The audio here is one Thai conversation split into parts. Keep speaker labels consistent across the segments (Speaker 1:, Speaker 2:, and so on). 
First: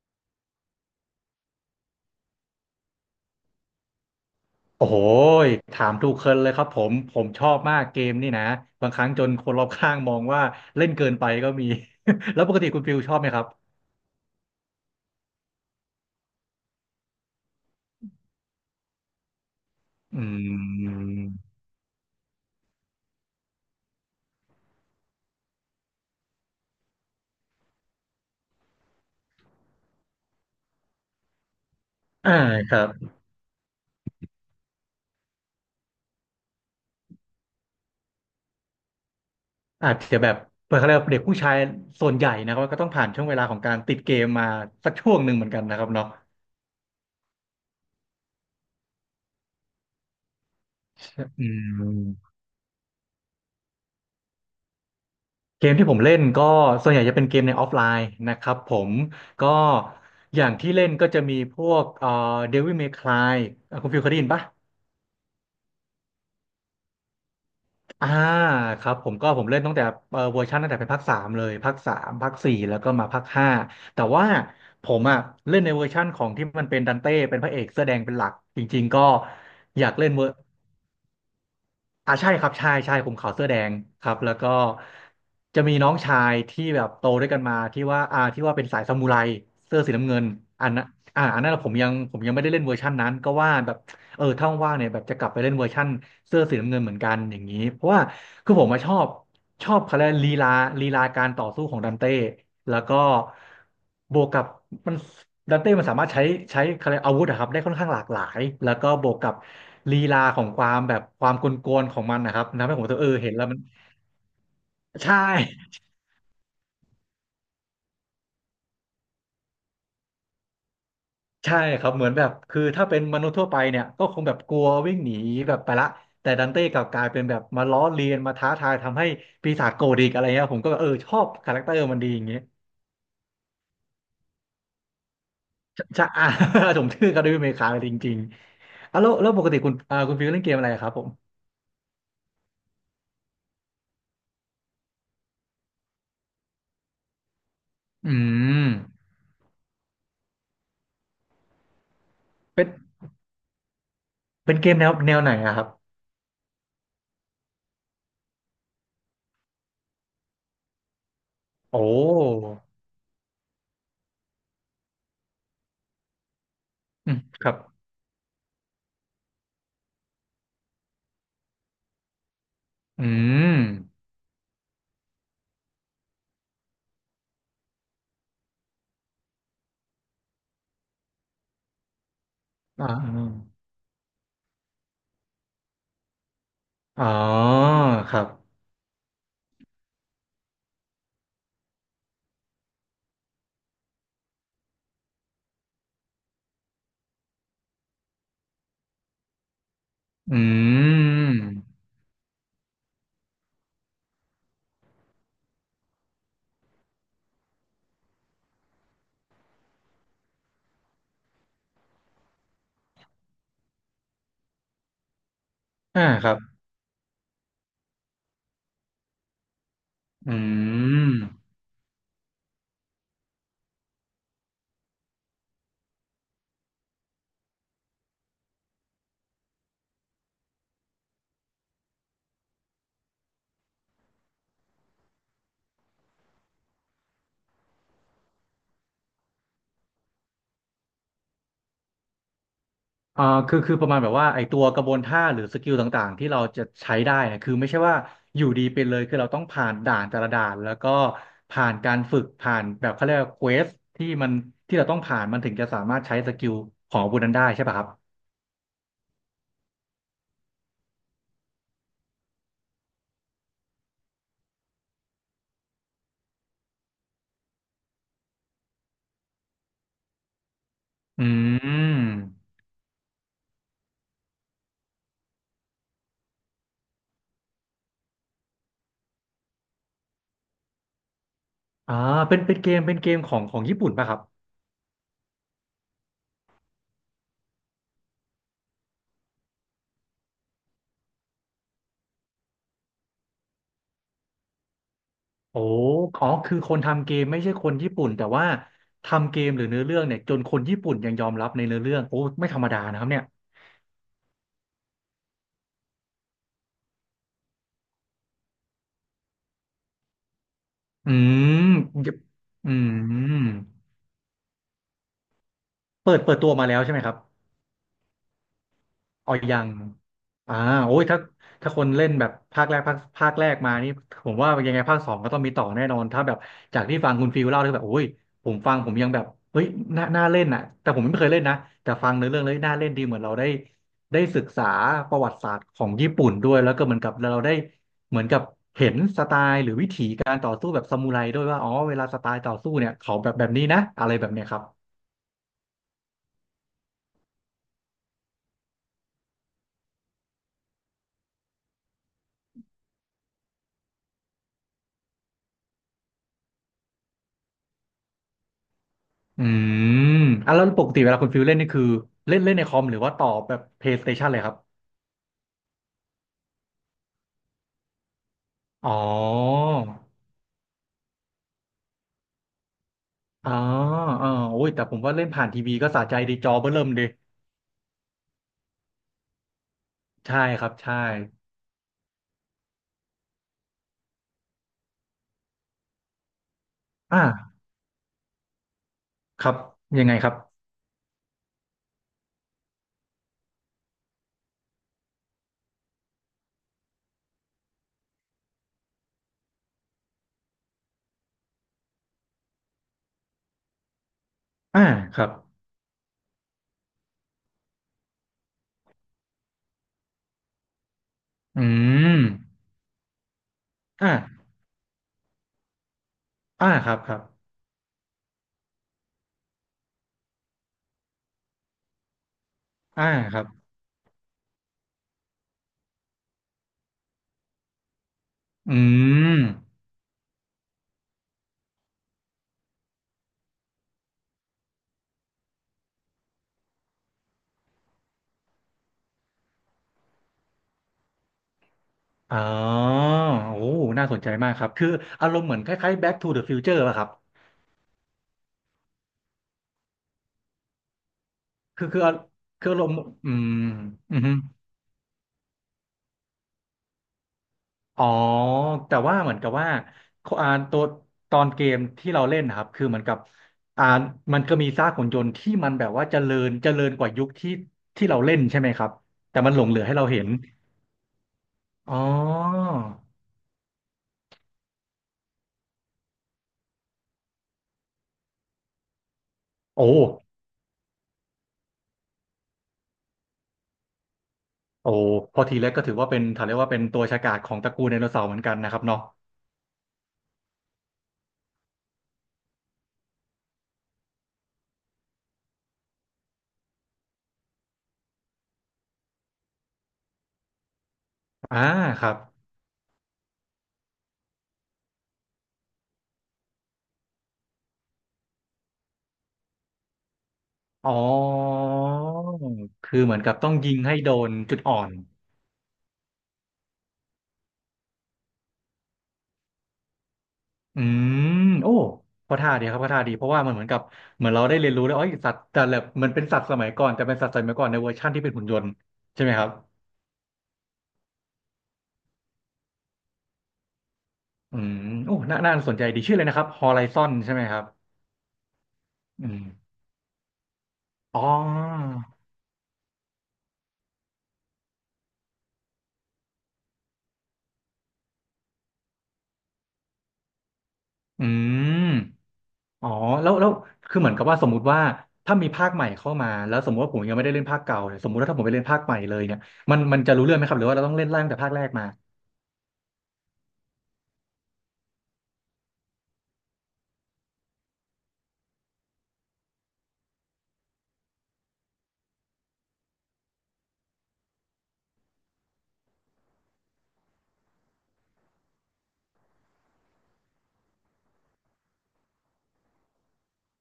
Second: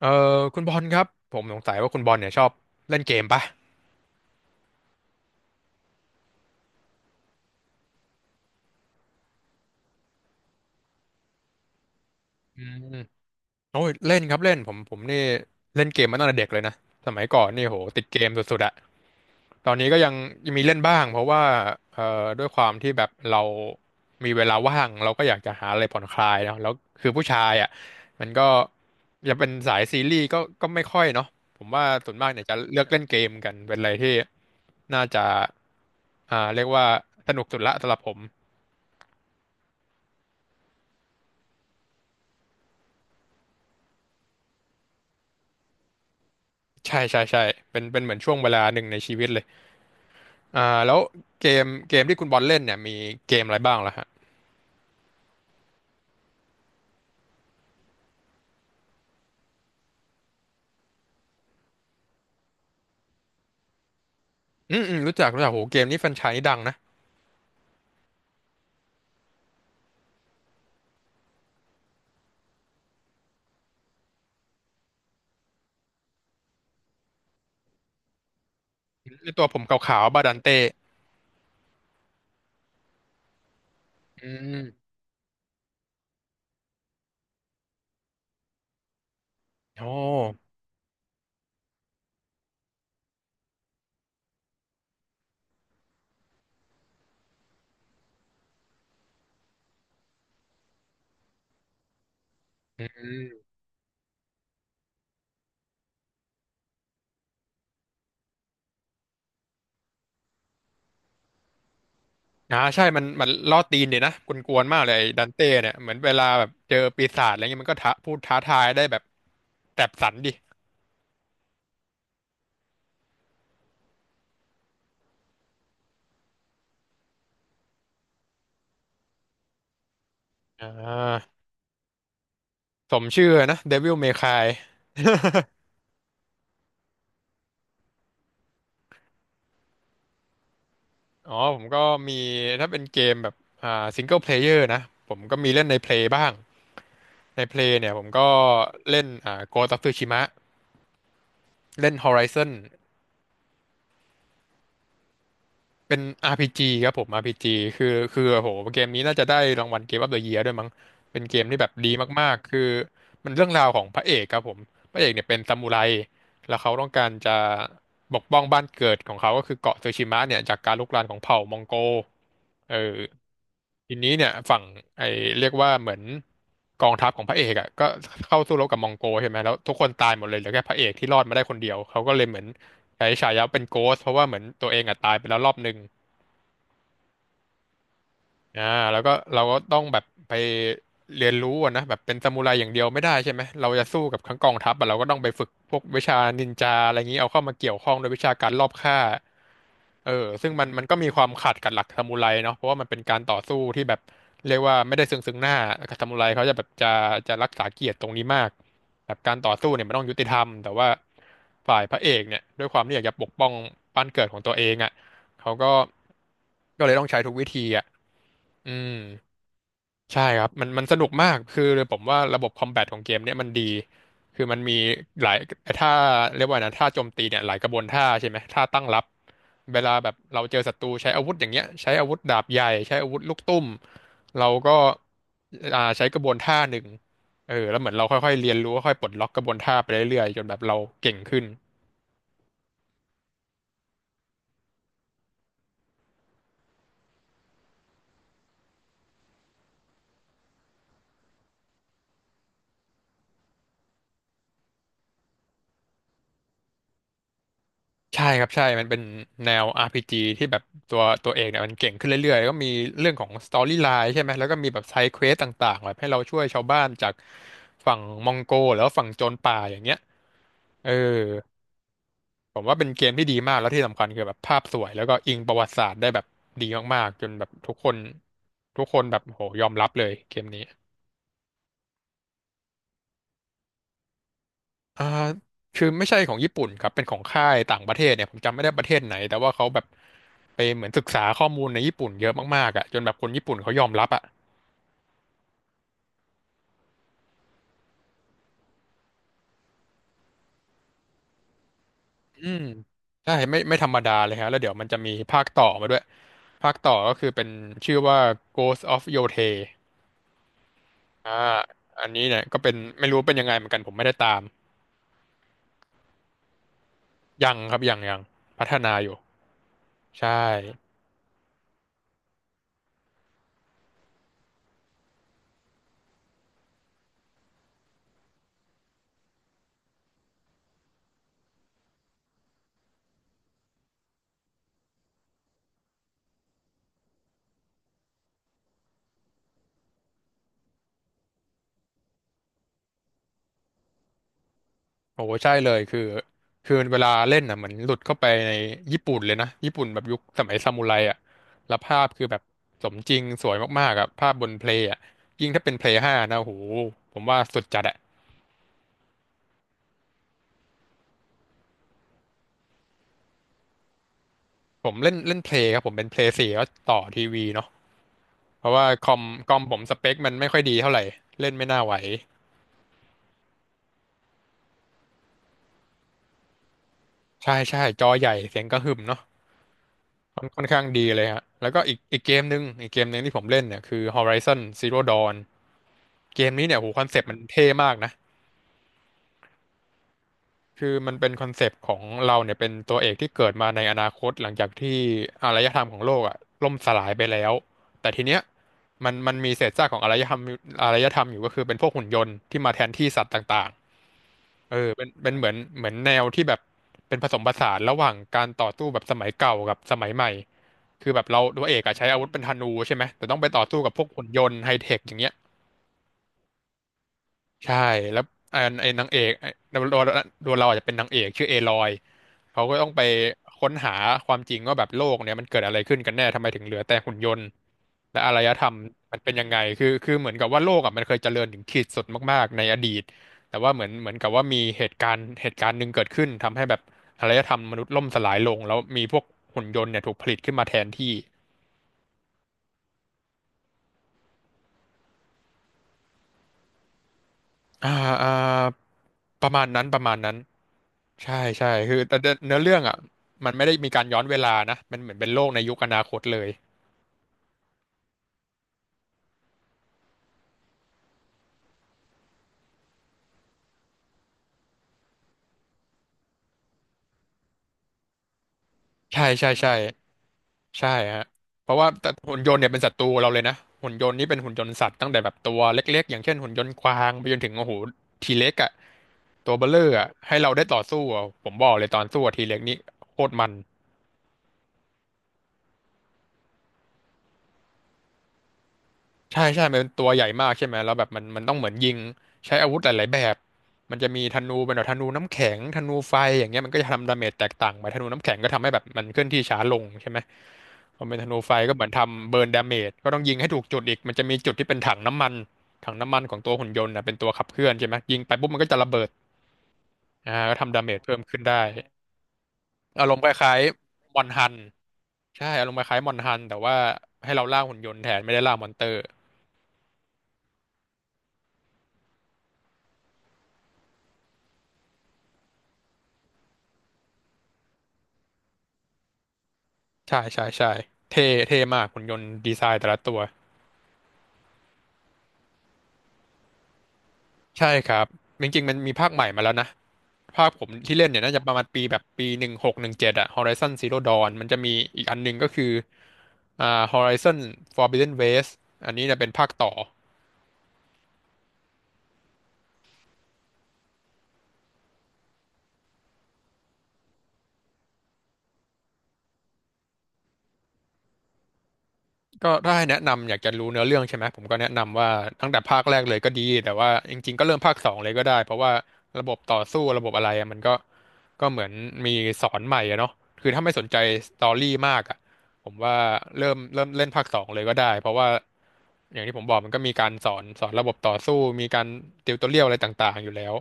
Speaker 1: เออคุณบอลครับผมสงสัยว่าคุณบอลเนี่ยชอบเล่นเกมปะ
Speaker 2: โอ้โหยถามถูกเคินเลยครับผมผมชอบมากเกมนี่นะบางครั้งจนคนรอบข้างมองว่าเล่นเกินไปก็มี แล้วปก
Speaker 1: อื
Speaker 2: ติคุณฟิ
Speaker 1: ม
Speaker 2: ลชอบไหมครับ
Speaker 1: โอ้ยเล่นครับเล่นผมนี่เล่นเกมมาตั้งแต่เด็กเลยนะสมัยก่อนนี่โหติดเกมสุดๆอะตอนนี้ก็ยัง
Speaker 2: อื
Speaker 1: ยังมีเล่นบ้างเพราะว่า
Speaker 2: ม
Speaker 1: เอ่อด้วยความที่แบบเรามีเวลาว่างเราก็อยากจะหาอะไรผ่อนคลายเนาะแล้วคือผู้ชายอะมันก็จะเป็นสายซีรีส์ก็ไม่ค่อยเนาะผมว่าส่วนมาก
Speaker 2: อ่า
Speaker 1: เนี่ยจะ
Speaker 2: ค
Speaker 1: เลื
Speaker 2: รั
Speaker 1: อกเล่น
Speaker 2: บ
Speaker 1: เกมกันเป็นอะไรที่น่าจะเรียกว่าสนุกสุดละสำหรับผม
Speaker 2: อาจจะแบบเปิดเขาเรียกว่าเด็กผู้ชายส่วนใหญ่นะครับก็ต้องผ่านช่วงเวลาของการติดเกมมาสักช่วงหนึ่งเหมือนกันนะครับเนาะ
Speaker 1: ใช่ใช่ใช่เป็นเหมือนช่วงเวลาหนึ่งในชีวิตเลยอ่าแล้ว
Speaker 2: อื
Speaker 1: เกมที่คุณ
Speaker 2: ม
Speaker 1: บอลเล่นเนี่ยมีเกมอะไรบ้างล่ะฮะ
Speaker 2: เกมที่ผมเล่นก็ส่วนใหญ่จะเป็นเกมในออฟไลน์นะครับผมก็อย่างที่เล่นก็จะมีพวกDevil May Cry อ่ะคุณฟิลเคยได้ยินปะ
Speaker 1: อืมอืมรู้จักรู้จักโหเกมนี้แฟรนไชส์นี้ดังนะ
Speaker 2: อ่าครับผมก็ผมเล่นตั้งแต่เวอร์ชันตั้งแต่เป็นภาคสามเลยภาคสามภาคสี่แล้วก็มาภาคห้าแต่ว่าผมอ่ะเล่นในเวอร์ชั่นของที่มันเป็นดันเต้เป็นพระเอกเสื้อแดงเป็นหลักจริงๆก็
Speaker 1: ในตัวผมข
Speaker 2: อยาก
Speaker 1: าว
Speaker 2: เล่น
Speaker 1: ๆบา
Speaker 2: เวอ
Speaker 1: ดั
Speaker 2: ร์
Speaker 1: นเต้
Speaker 2: อ่าใช่ครับใช่ใช่ผมขาวเสื้อแดงครับ
Speaker 1: อื
Speaker 2: แล้วก็
Speaker 1: ม
Speaker 2: จะมีน้องชายที่แบบโตด้วยกันมาที่ว่าอ่าที่ว่าเป็นสายซามูไรเสื้อ
Speaker 1: โอ้
Speaker 2: สีน้ำเงินอันนั้นอ่าอันนั้นผมยังผมยังไม่ได้เล่นเวอร์ชันนั้นก็ว่าแบบ เออถ้าว่างๆเนี่ยแบบจะกลับไปเล่นเวอร์ชั่นเสื้อสีน้ำเงินเหมือนกันอย่างนี้เพราะว่าคือผมมาชอบชอบเขาเรียกลีลาลีลาการต่อสู้ของดันเต้แล้ว
Speaker 1: อื
Speaker 2: ก็
Speaker 1: ม
Speaker 2: บวกกับมันดันเต้มันสามารถใช้ใช้เขาเรียกอาวุธอะครับได้ค่อนข้างหลากหลายแล้วก็บวกกับลีลาของความแบบความกลวนๆของมันนะครับ
Speaker 1: อ่า
Speaker 2: ทำให้ผ
Speaker 1: ใช่
Speaker 2: มรู้สึ
Speaker 1: มั
Speaker 2: ก
Speaker 1: น
Speaker 2: เออ
Speaker 1: มัน
Speaker 2: เห็นแล้ว
Speaker 1: ล่
Speaker 2: มั
Speaker 1: อ
Speaker 2: น
Speaker 1: ตีนดีนะกวนๆมากเลยไอ้
Speaker 2: ใช่
Speaker 1: ดันเต้เนี่ยเหมือนเวลาแบบเจอปีศาจอะไรเงี้ยมันก็ท้าพูดท้าทายได้แบบแสบสันดิ
Speaker 2: ใช่ครับเหมือนแบบคือถ้าเป็นมนุษย์ทั่วไปเนี่ยก็คงแบบกลัววิ่งหนีแบบไปละแต่ดันเต้กลับกลายเป็นแบบมาล้อเลียนมาท้าทายทำให้ปีศาจโกรธอีกอะไรเงี้ยผม
Speaker 1: อ่
Speaker 2: ก็แบบเออชอบ
Speaker 1: า
Speaker 2: คาแรคเตอร์มันดีอย่างเงี้ย
Speaker 1: สมชื่อนะ Devil May Cry
Speaker 2: ช่ อ่า ผมชื่อคาเดมี่เมคาจริงๆอ่ะแล้วแล้วปกติคุณอ่าคุณฟิวเล่นเกมอะไรครับผม
Speaker 1: อ๋อผมก็มีถ้าเป็นเกมแบบอ่าซิงเกิลเพลเยอร์นะผมก็มีเล่นในเพลยบ้าง ในเพลงเนี่ยผม
Speaker 2: อื
Speaker 1: ก็
Speaker 2: ม
Speaker 1: เล่นอ่าโกะตับฟูชิมะเล่นฮอริซอน
Speaker 2: เป็นเกมแนวไหนอะครับ
Speaker 1: เป็น RPG ครับผม RPG คือคือโหเกมนี้น่าจะได้รางวัลเกม of the Year ดอะเยียร์ด้วยมั้งเป็นเกมที่แบบ
Speaker 2: โอ้
Speaker 1: ดีมากๆคือมันเรื่องราวของพระเอกครับผมพระเอกเนี่ยเป็นซามูไรแล้วเขาต้องการ
Speaker 2: อืม
Speaker 1: จะ
Speaker 2: ครับ
Speaker 1: ปกป้องบ้านเกิดของเขาก็คือเกาะซูชิมะเนี่ยจากการรุกรานของเผ่ามองโกเออ
Speaker 2: อืม
Speaker 1: ทีนี้เนี่ยฝั่งไอเรียกว่าเหมือนกองทัพของพระเอกอ่ะก็เข้าสู้รบกับมองโกใช่ไหมแล้วทุกคนตายหมดเลยเหลือแค่พระเอกที่รอดมาได้คนเดียวเขาก็เลยเหมือน
Speaker 2: อ่
Speaker 1: ใช้ฉายา
Speaker 2: า
Speaker 1: เป็นโกสต์เพราะว่าเหมือนตัวเองอ่ะตายไปแล้วรอบหนึ่ง
Speaker 2: อ๋อครับ
Speaker 1: อ่าแล้วก็เราก็ต้องแบบไปเรียนรู้อะนะแบบเป็นซามูไรอย่างเดียวไม่ได้ใช่ไหมเราจะสู้กับทั้งกองทัพอะเราก็ต้องไปฝึกพวกวิชานินจาอะไรอย่างนี้เอาเข้ามาเกี่ยวข้องโดวยวิชาการลอบฆ่าเออ
Speaker 2: อื
Speaker 1: ซึ่งมันก็มีความขัด
Speaker 2: ม
Speaker 1: กับหลักซามูไรเนาะเพราะว่ามันเป็นการต่อสู้ที่แบบเรียกว่าไม่ได้ซึ่งหน้าซามูไรเขาจะแบบจะจะรักษาเกียรติตรงนี้มากแบบการต่อสู้เนี่ยมันต้องยุติธรรมแต่ว่าฝ่ายพระเอกเนี่ยด้วยความที่อยากจะปกป้องบ้านเกิดของตัวเองอ่ะเขาก็
Speaker 2: อ่าครับ
Speaker 1: ก็เลยต้องใช้ทุกวิธีอ่ะ อืมใช่
Speaker 2: อื
Speaker 1: ครับมันสนุก
Speaker 2: ม
Speaker 1: มากคือผมว่าระบบคอมแบทของเกมเนี่ยมันดีคือมันมีหลายท่าเรียกว่านะท่าโจมตีเนี่ยหลายกระบวนท่าใช่ไหมท่าตั้งรับเวลาแบบเราเจอศัตรูใช้อาวุธอย่างเงี้ยใช้อาวุธดาบใหญ่ใช้อาวุธลูกตุ้มเราก็อ่าใช้กระบวนท่าหนึ่งเออแล้วเหมือนเราค่อยๆเรียนรู้ค่อยๆปลดล็อกกระบวนท่าไปเรื่อยๆจนแบบเราเก่งขึ้น
Speaker 2: อ่าคือคือประมาณแบบว่าไอตัวกระบวนท่าหรือสกิลต่างๆที่เราจะใช้ได้เนี่ยคือไม่ใช่ว่าอยู่ดีเป็นเลยคือเราต้องผ่านด่านแต่ละด่านแล้วก็ผ่านการฝึกผ่านแบบเขาเรียกว่าเควสที่มันที่เราต้องผ่านมันถึงจะสามารถใช้สกิลของอาวุธนั้นได้ใช่ป่ะครับ
Speaker 1: ใช่ครับใช่มันเป็นแนว RPG ที่แบบตัวเอกเนี่ยมันเก่งขึ้นเรื่อยๆแล้วก็มีเรื่องของสตอรี่ไลน์ใช่ไหมแล้วก็มีแบบไซด์เควสต่างๆแบบให้เราช่วยชาวบ้านจากฝั่งมองโกแล้วาฝั่งโจรป่าอย่างเงี้ยเออ
Speaker 2: อืม
Speaker 1: ผมว่าเป็นเกมที่ดีมากแล้วที่สำคัญคือแบบภาพสวยแล้วก็อิงประวัติศาสตร์ได้แบบดีมากๆจนแบบทุกคนทุกคนแบบโหยอมรับเลยเกมนี้
Speaker 2: อ่าเป็นเกมเป็นเกมของของญี่ปุ่นป่ะครับ
Speaker 1: อ่าคือไม่ใช่ของญี่ปุ่นครับเป็นของค่ายต่างประเทศเนี่ยผมจำไม่ได้ประเทศไหนแต่ว่าเขาแบบไปเหมือนศึกษาข้อมูลในญี่ปุ่นเยอะมากๆอ่ะจนแบบคนญี่ปุ่นเขายอมรับอ่ะ
Speaker 2: โอ้อ๋อคือคนทำเกมไม่ใช่คนญี่ปุ่นแต่ว่าทำเกมหรือเนื้อเรื่องเนี่ยจนคนญี่ปุ่นยังยอมรับในเนื้อเรื่องโอ้ไม่
Speaker 1: อื
Speaker 2: ธร
Speaker 1: ม
Speaker 2: รมดานะครับเนี่ย
Speaker 1: ใช่ไม่ไม่ธรรมดาเลยฮะแล้วเดี๋ยวมันจะมีภาคต่อมาด้วยภาคต่อก็คือเป็นชื่อว่า Ghost of Yotei
Speaker 2: อื
Speaker 1: อ่า
Speaker 2: ม
Speaker 1: อั
Speaker 2: เด
Speaker 1: นนี้เนี่ยก็
Speaker 2: อื
Speaker 1: เป็นไม่รู้เป็
Speaker 2: ม
Speaker 1: นยังไงเหมือนกันผมไม่ได้ตาม
Speaker 2: เปิดตัวมาแล้วใช่ไหมครับ
Speaker 1: ยังครับยังยังพัฒนาอยู่
Speaker 2: อ๋อยัง
Speaker 1: ใช่
Speaker 2: อ่าโอ้ยถ้าถ้าคนเล่นแบบภาคแรกภาคภาคแรกมานี่ผมว่ายังไงภาคสองก็ต้องมีต่อแน่นอนถ้าแบบจากที่ฟังคุณฟิลเล่าที่แบบโอ้ยผมฟังผมยังแบบเฮ้ยน่าน่าเล่นอ่ะแต่ผมไม่เคยเล่นนะ แต่ฟังในอเรื่องเลยน่าเล่นดีเหมือนเราได้ ได้ศึกษาประวัติศาสตร์ของญี่ปุ่นด้วย แล้วก็เหมือนกับเราได้เหมือนกับเห็นสไตล์หรือวิถีการต่อสู้แบบซามูไรด้วยว่าอ๋อเวลาสไตล์ต่อสู้เนี่ยเขาแบบแบบนี้นะอะไรแบบเนี้ยครับ
Speaker 1: โอ้ใช่เลยคือเวลาเล่นอ่ะเหมือนหลุดเข้าไปในญี่ปุ่นเลยนะญี่ปุ่นแบบยุคสมัยซามูไรอ่ะแล้วภาพคือแบบสมจริงสวยมากๆอ่ะภาพบนเพลย์อ่ะยิ่งถ้าเป็นเพลย์ห้านะโอ้โหผมว่าสุดจัดอ่ะ
Speaker 2: อืมอ่ะแล้วปกติเวลาคุณฟิลเล่นนี่คือเล่นเล่นในคอมหรือว่าต่อแบบ PlayStation เลยครับ
Speaker 1: ผมเล่นเล่นเพลย์ครับผมเป็นเพลย์สี่แล้วต่อทีวีเนาะเพราะว่า
Speaker 2: อ๋อ
Speaker 1: คอมผมสเปคมันไม่ค่อยดีเท่าไหร่เล่นไม่น่าไหว
Speaker 2: อ๋ออ๋อโอ้ยแต่ผมว่าเล่นผ่านทีวีก็สะใจดีจอเบ้อเริ่มดี
Speaker 1: ใช่ใช่จอใหญ่เสียงกระหึ่มเนาะ
Speaker 2: ใช่
Speaker 1: ค่อนค่
Speaker 2: ค
Speaker 1: อน
Speaker 2: รับ
Speaker 1: ข้าง
Speaker 2: ใช่
Speaker 1: ดีเลยฮะแล้วก็อีกอีกเกมหนึ่งอีกเกมหนึ่งที่ผมเล่นเนี่ยคือ Horizon Zero Dawn เกมนี้เนี่ยโหคอนเซปต์มัน
Speaker 2: อ่า
Speaker 1: เท่มากนะ
Speaker 2: ครับยังไงครับ
Speaker 1: คือมันเป็นคอนเซปต์ของเราเนี่ยเป็นตัวเอกที่เกิดมาในอนาคตหลังจากที่อารยธรรมของโลกอ่ะล่มสลายไปแล้วแต่ทีเนี้ยมันมีเศษซากของอารยธรรมอยู่ก็คือเป็นพวกหุ่นยนต์ที่มาแทนที่สัตว์ต่างๆ
Speaker 2: อ่า
Speaker 1: เป็น
Speaker 2: ครั
Speaker 1: เป็
Speaker 2: บ
Speaker 1: นเหมือนแนวที่แบบเป็นผสมผสานระหว่างการต่อสู้แบบสมัยเก่ากับสมัยใหม่คือแบบเรา
Speaker 2: อื
Speaker 1: ตัวเอกอะใช้อา
Speaker 2: ม
Speaker 1: วุธเป็นธนูใช่ไหมแต่ต้องไปต่อสู้กับพวกหุ่นย
Speaker 2: อ่า
Speaker 1: นต์ไฮเทคอย่างเงี้ย
Speaker 2: อ่าครับครับ
Speaker 1: ใช่แล้วไอ้นางเอกไอ้ตัวเราอาจจะเป็นนางเอกชื่อเอลอยเขาก็ต้องไป
Speaker 2: อ่าครับ
Speaker 1: ค้นหาความจริงว่าแบบโลกเนี่ยมันเกิดอะไรขึ้นกันแน่ทำไมถึงเหลือแต่หุ่นยนต์และอารยธรร
Speaker 2: อื
Speaker 1: มมันเป็น
Speaker 2: ม
Speaker 1: ยังไงคือเหมือนกับว่าโลกอ่ะมันเคยเจริญถึงขีดสุดมากๆในอดีตแต่ว่าเหมือนกับว่ามีเหตุการณ์หนึ่งเกิดขึ้นทำให้แบบอารยธรรมมนุษย์ล่มสลายลงแล้วมีพวกหุ่นยนต์เนี่ยถูกผลิตขึ้นมาแทนที่
Speaker 2: อ๋อโอ้น่าสนใจมากครับคืออารมณ์เหมือนคล้ายๆ Back to the Future อะครับ
Speaker 1: อ่าอ่าประมาณนั้นประมาณนั้นใช่ใช่
Speaker 2: คือ
Speaker 1: คื
Speaker 2: คื
Speaker 1: อ
Speaker 2: อ
Speaker 1: แต่เนื้อ
Speaker 2: คือ
Speaker 1: เรื่
Speaker 2: อา
Speaker 1: อง
Speaker 2: รม
Speaker 1: อ่ะ
Speaker 2: ณ์อื
Speaker 1: มัน
Speaker 2: ม
Speaker 1: ไม่ได้มีการ
Speaker 2: อื
Speaker 1: ย้อน
Speaker 2: ม
Speaker 1: เวลานะมันเหมือนเป็นโลกในยุคอนาคตเลย
Speaker 2: อ๋อแต่ว่าเหมือนกับว่าอ่าตัวตอนเกมที่เราเล่นนะครับคือเหมือนกับอ่ามันก็มีซากหุ่นยนต์ที่มันแบบว่าเจริญเจริญกว่ายุคที่ที่เราเล่นใช่ไหมครับ
Speaker 1: ใช่
Speaker 2: แต่
Speaker 1: ใช่
Speaker 2: มันหลง
Speaker 1: ใช่
Speaker 2: เหลือให้เราเห็น
Speaker 1: ใช่ฮะเพราะว่า
Speaker 2: อ๋อ
Speaker 1: แต่หุ่นยนต์เนี่ยเป็นศัตรูเราเลยนะหุ่นยนต์นี่เป็นหุ่นยนต์สัตว์ตั้งแต่แบบตัวเล็กๆอย่างเช่นหุ่นยนต์กวางไปจนถึงโอ้โหทีเล็กอ่ะตัวเบลเล
Speaker 2: โอ้
Speaker 1: อร์อ่ะให้เราได้ต่อสู้อะผมบอกเลยตอนสู้ทีเล็กนี่โคตรมัน
Speaker 2: โอ้พอทีแรกก็ถือว่าเป็นถ้าเรียกว่าเป็นตัวฉกาจของตระกูลไดโนเสาร์เหมือนกันนะครับเนาะ
Speaker 1: ใช่ใช่มันเป็นตัวใหญ่มากใช่ไหมแล้วแบบมันต้องเหมือนยิงใช้อาวุธหลายๆแบบมันจะมีธนูเป็นแบบธนูน้ำแข็งธนูไฟอย่างเงี้ยมันก็จะทำดาเมจแตกต่างไปธนูน้ำแข็งก็ทำให้แบบมันเคลื่อนที่ช้าลงใช่ไหมพอเป็นธนูไฟ
Speaker 2: อ่า
Speaker 1: ก็เหมือน
Speaker 2: ครับ
Speaker 1: ทำเบิร์นดาเมจก็ต้องยิงให้ถูกจุดอีกมันจะมีจุดที่เป็นถังน้ำมันของตัวหุ่นยนต์นะเป็นตัวขับเคลื่อนใช่ไหมยิงไปปุ๊บมันก็จะระเบิดก็ทำดา
Speaker 2: อ๋
Speaker 1: เม
Speaker 2: อ
Speaker 1: จเพิ่มขึ้นได้
Speaker 2: คือ
Speaker 1: อา
Speaker 2: เห
Speaker 1: ร
Speaker 2: มื
Speaker 1: ม
Speaker 2: อ
Speaker 1: ณ์
Speaker 2: น
Speaker 1: ค
Speaker 2: กับต้อ
Speaker 1: ล้า
Speaker 2: ง
Speaker 1: ย
Speaker 2: ยิงให้โด
Speaker 1: ๆมอน
Speaker 2: น
Speaker 1: ฮัน
Speaker 2: จุดอ่อน
Speaker 1: ใช่อารมณ์คล้ายๆมอนฮันแต่ว่าให้เราล่าหุ่นยนต์แทนไม่ได้ล่ามอนเตอร์
Speaker 2: อืมโอ้ก็ท่าดีครับก็ท่าดีเพราะว่ามันเหมือนกับเหมือนเราได้เรียนรู้แล้วอ๋อสัตว์แต่ละมันเป็นสัตว์สมัยก่อนแต่เป็นสัตว์สมัยก่อนในเวอร์ชั่นที่เป็นหุ่นยนต์ใช่ไหมครับ
Speaker 1: ใช่ใช่ใช่เท่เท่มากหุ่นยนต์ดีไซน์แต่ละตัว
Speaker 2: อืมโอ้น่าน่าสนใจดีชื่อเลยนะครับ Horizon ใช่ไหมครับ
Speaker 1: ใช่ครับจริงๆมันมีภาคให
Speaker 2: อื
Speaker 1: ม่
Speaker 2: ม
Speaker 1: มาแล้วนะภาคผมที่เล่น
Speaker 2: อ๋
Speaker 1: เนี่ย
Speaker 2: อ
Speaker 1: น่าจะประมาณปีแบบปีหนึ่งหกหนึ่งเจ็ดอะ Horizon Zero Dawn มันจะมีอีกอันหนึงก็คืออ่า Horizon Forbidden West อันนี้เนี่ยเป็นภาคต่อ
Speaker 2: อืมอ๋อแล้วแล้วคือเหมือนกับว่าสมมติว่าถ้ามีภาคใหม่เข้ามาแล้วสมมติว่าผมยังไม่ได้เล่นภาคเก่าเนี่ยสมมติว่าถ้าผมไปเล่นภาคใหม่เลยเนี่ยมันมันจะรู้เรื่องไหมครับหรือว่าเราต้องเล่นไล่ตั้งแต่ภาคแรกมา
Speaker 1: ก็ถ้าให้แนะนำอยากจะรู้เนื้อเรื่องใช่ไหมผมก็แนะนำว่าตั้งแต่ภาคแรกเลยก็ดีแต่ว่าจริงๆก็เริ่มภาคสองเลยก็ได้เพราะว่าระบบต่อสู้ระบบอะไรอะมันก็ก็เหมือนมีสอนใหม่อะเนาะคือถ้าไม่สนใจสตอรี่มากอะผมว่าเริ่มเล่นภาคสองเลยก็ได้เพราะว่าอย่างที่ผมบอกมันก็มีการสอนระบบต่อสู้มีการติวตัวเรียวอะไรต่างๆอยู่แล้ว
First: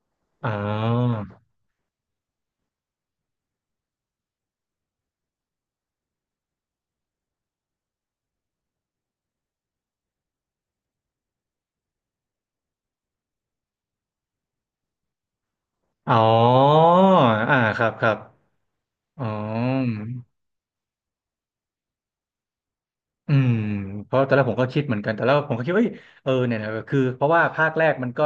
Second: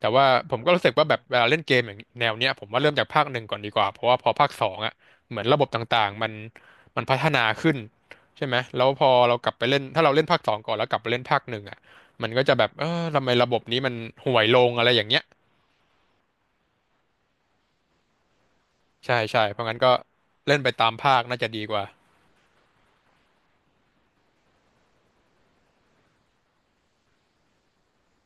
Speaker 1: แต่ว่า
Speaker 2: อ๋
Speaker 1: ผมก็รู้สึกว่าแบ
Speaker 2: อ
Speaker 1: บเวลาเล่นเกมอย่างแนวเนี้ยผมว่าเริ่มจากภาคหนึ่งก่อนดีกว่าเพราะว่าพอภาคสองอ่ะเหมือนระบบต่างๆมันพัฒนาขึ้นใช่ไหมแล้วพอเรากลับไปเล่นถ้าเราเล่นภาคสองก่อนแล้วกลับไปเล่นภาคหนึ่งอ่ะมันก็จะแบบเออทำไมระบบนี้มันห่วยลงอะไรอย่างเงี้ย
Speaker 2: อ๋ออ่าครับครับ
Speaker 1: ใช่
Speaker 2: อ๋อ
Speaker 1: ใช่เพราะงั้นก็เล่นไปตามภาคน่าจะดีกว่า
Speaker 2: อืมเพราะตอนแรกผมก็คิดเหมือนกันแต่แล้วผมก็คิดว่าเอ้ยเออเนี่ยนะคือเพราะว่าภาคแรกมันก็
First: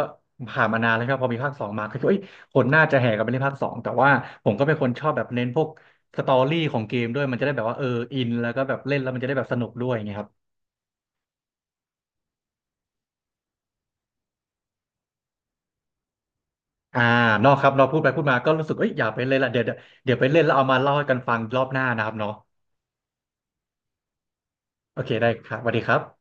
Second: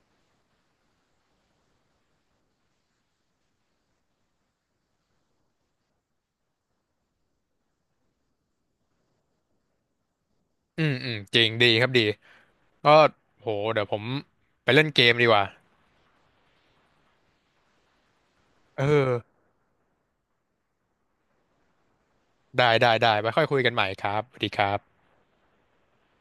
Speaker 2: ผ่านมานานแล้วครับพอมีภาคสองมาก็คิดว่าเอ้ยคนน่าจะแห่กันไปเล่นภาคสองแต่ว่าผมก็เป็นคนชอบแบบเน้นพวกสตอรี่ของเกมด้วยมันจะได้แบบว่าเอออินแล้วก็แบบเล่นแล้วมันจะได้แบบสนุกด้วยอย่างเงี้ยครับ
Speaker 1: อืมอืมจริงดีครับดีก็โหเดี๋ยวผมไปเล่นเกมดีกว่า
Speaker 2: อ่านอกครับเราพูดไปพูดมาก็รู้สึก
Speaker 1: เอ
Speaker 2: เอ้ยอยา
Speaker 1: อ
Speaker 2: กไปเล่นละเดี๋ยวเดี๋ยวไปเล่นแล้วเอามาเล่าให้กันฟังรอบหน้านะครับเนาะ
Speaker 1: ได้ได้ได้ไปค่อยคุยกันใหม่ครับสวัสดีครับ
Speaker 2: โอเคได้ครับสวัสดีครับ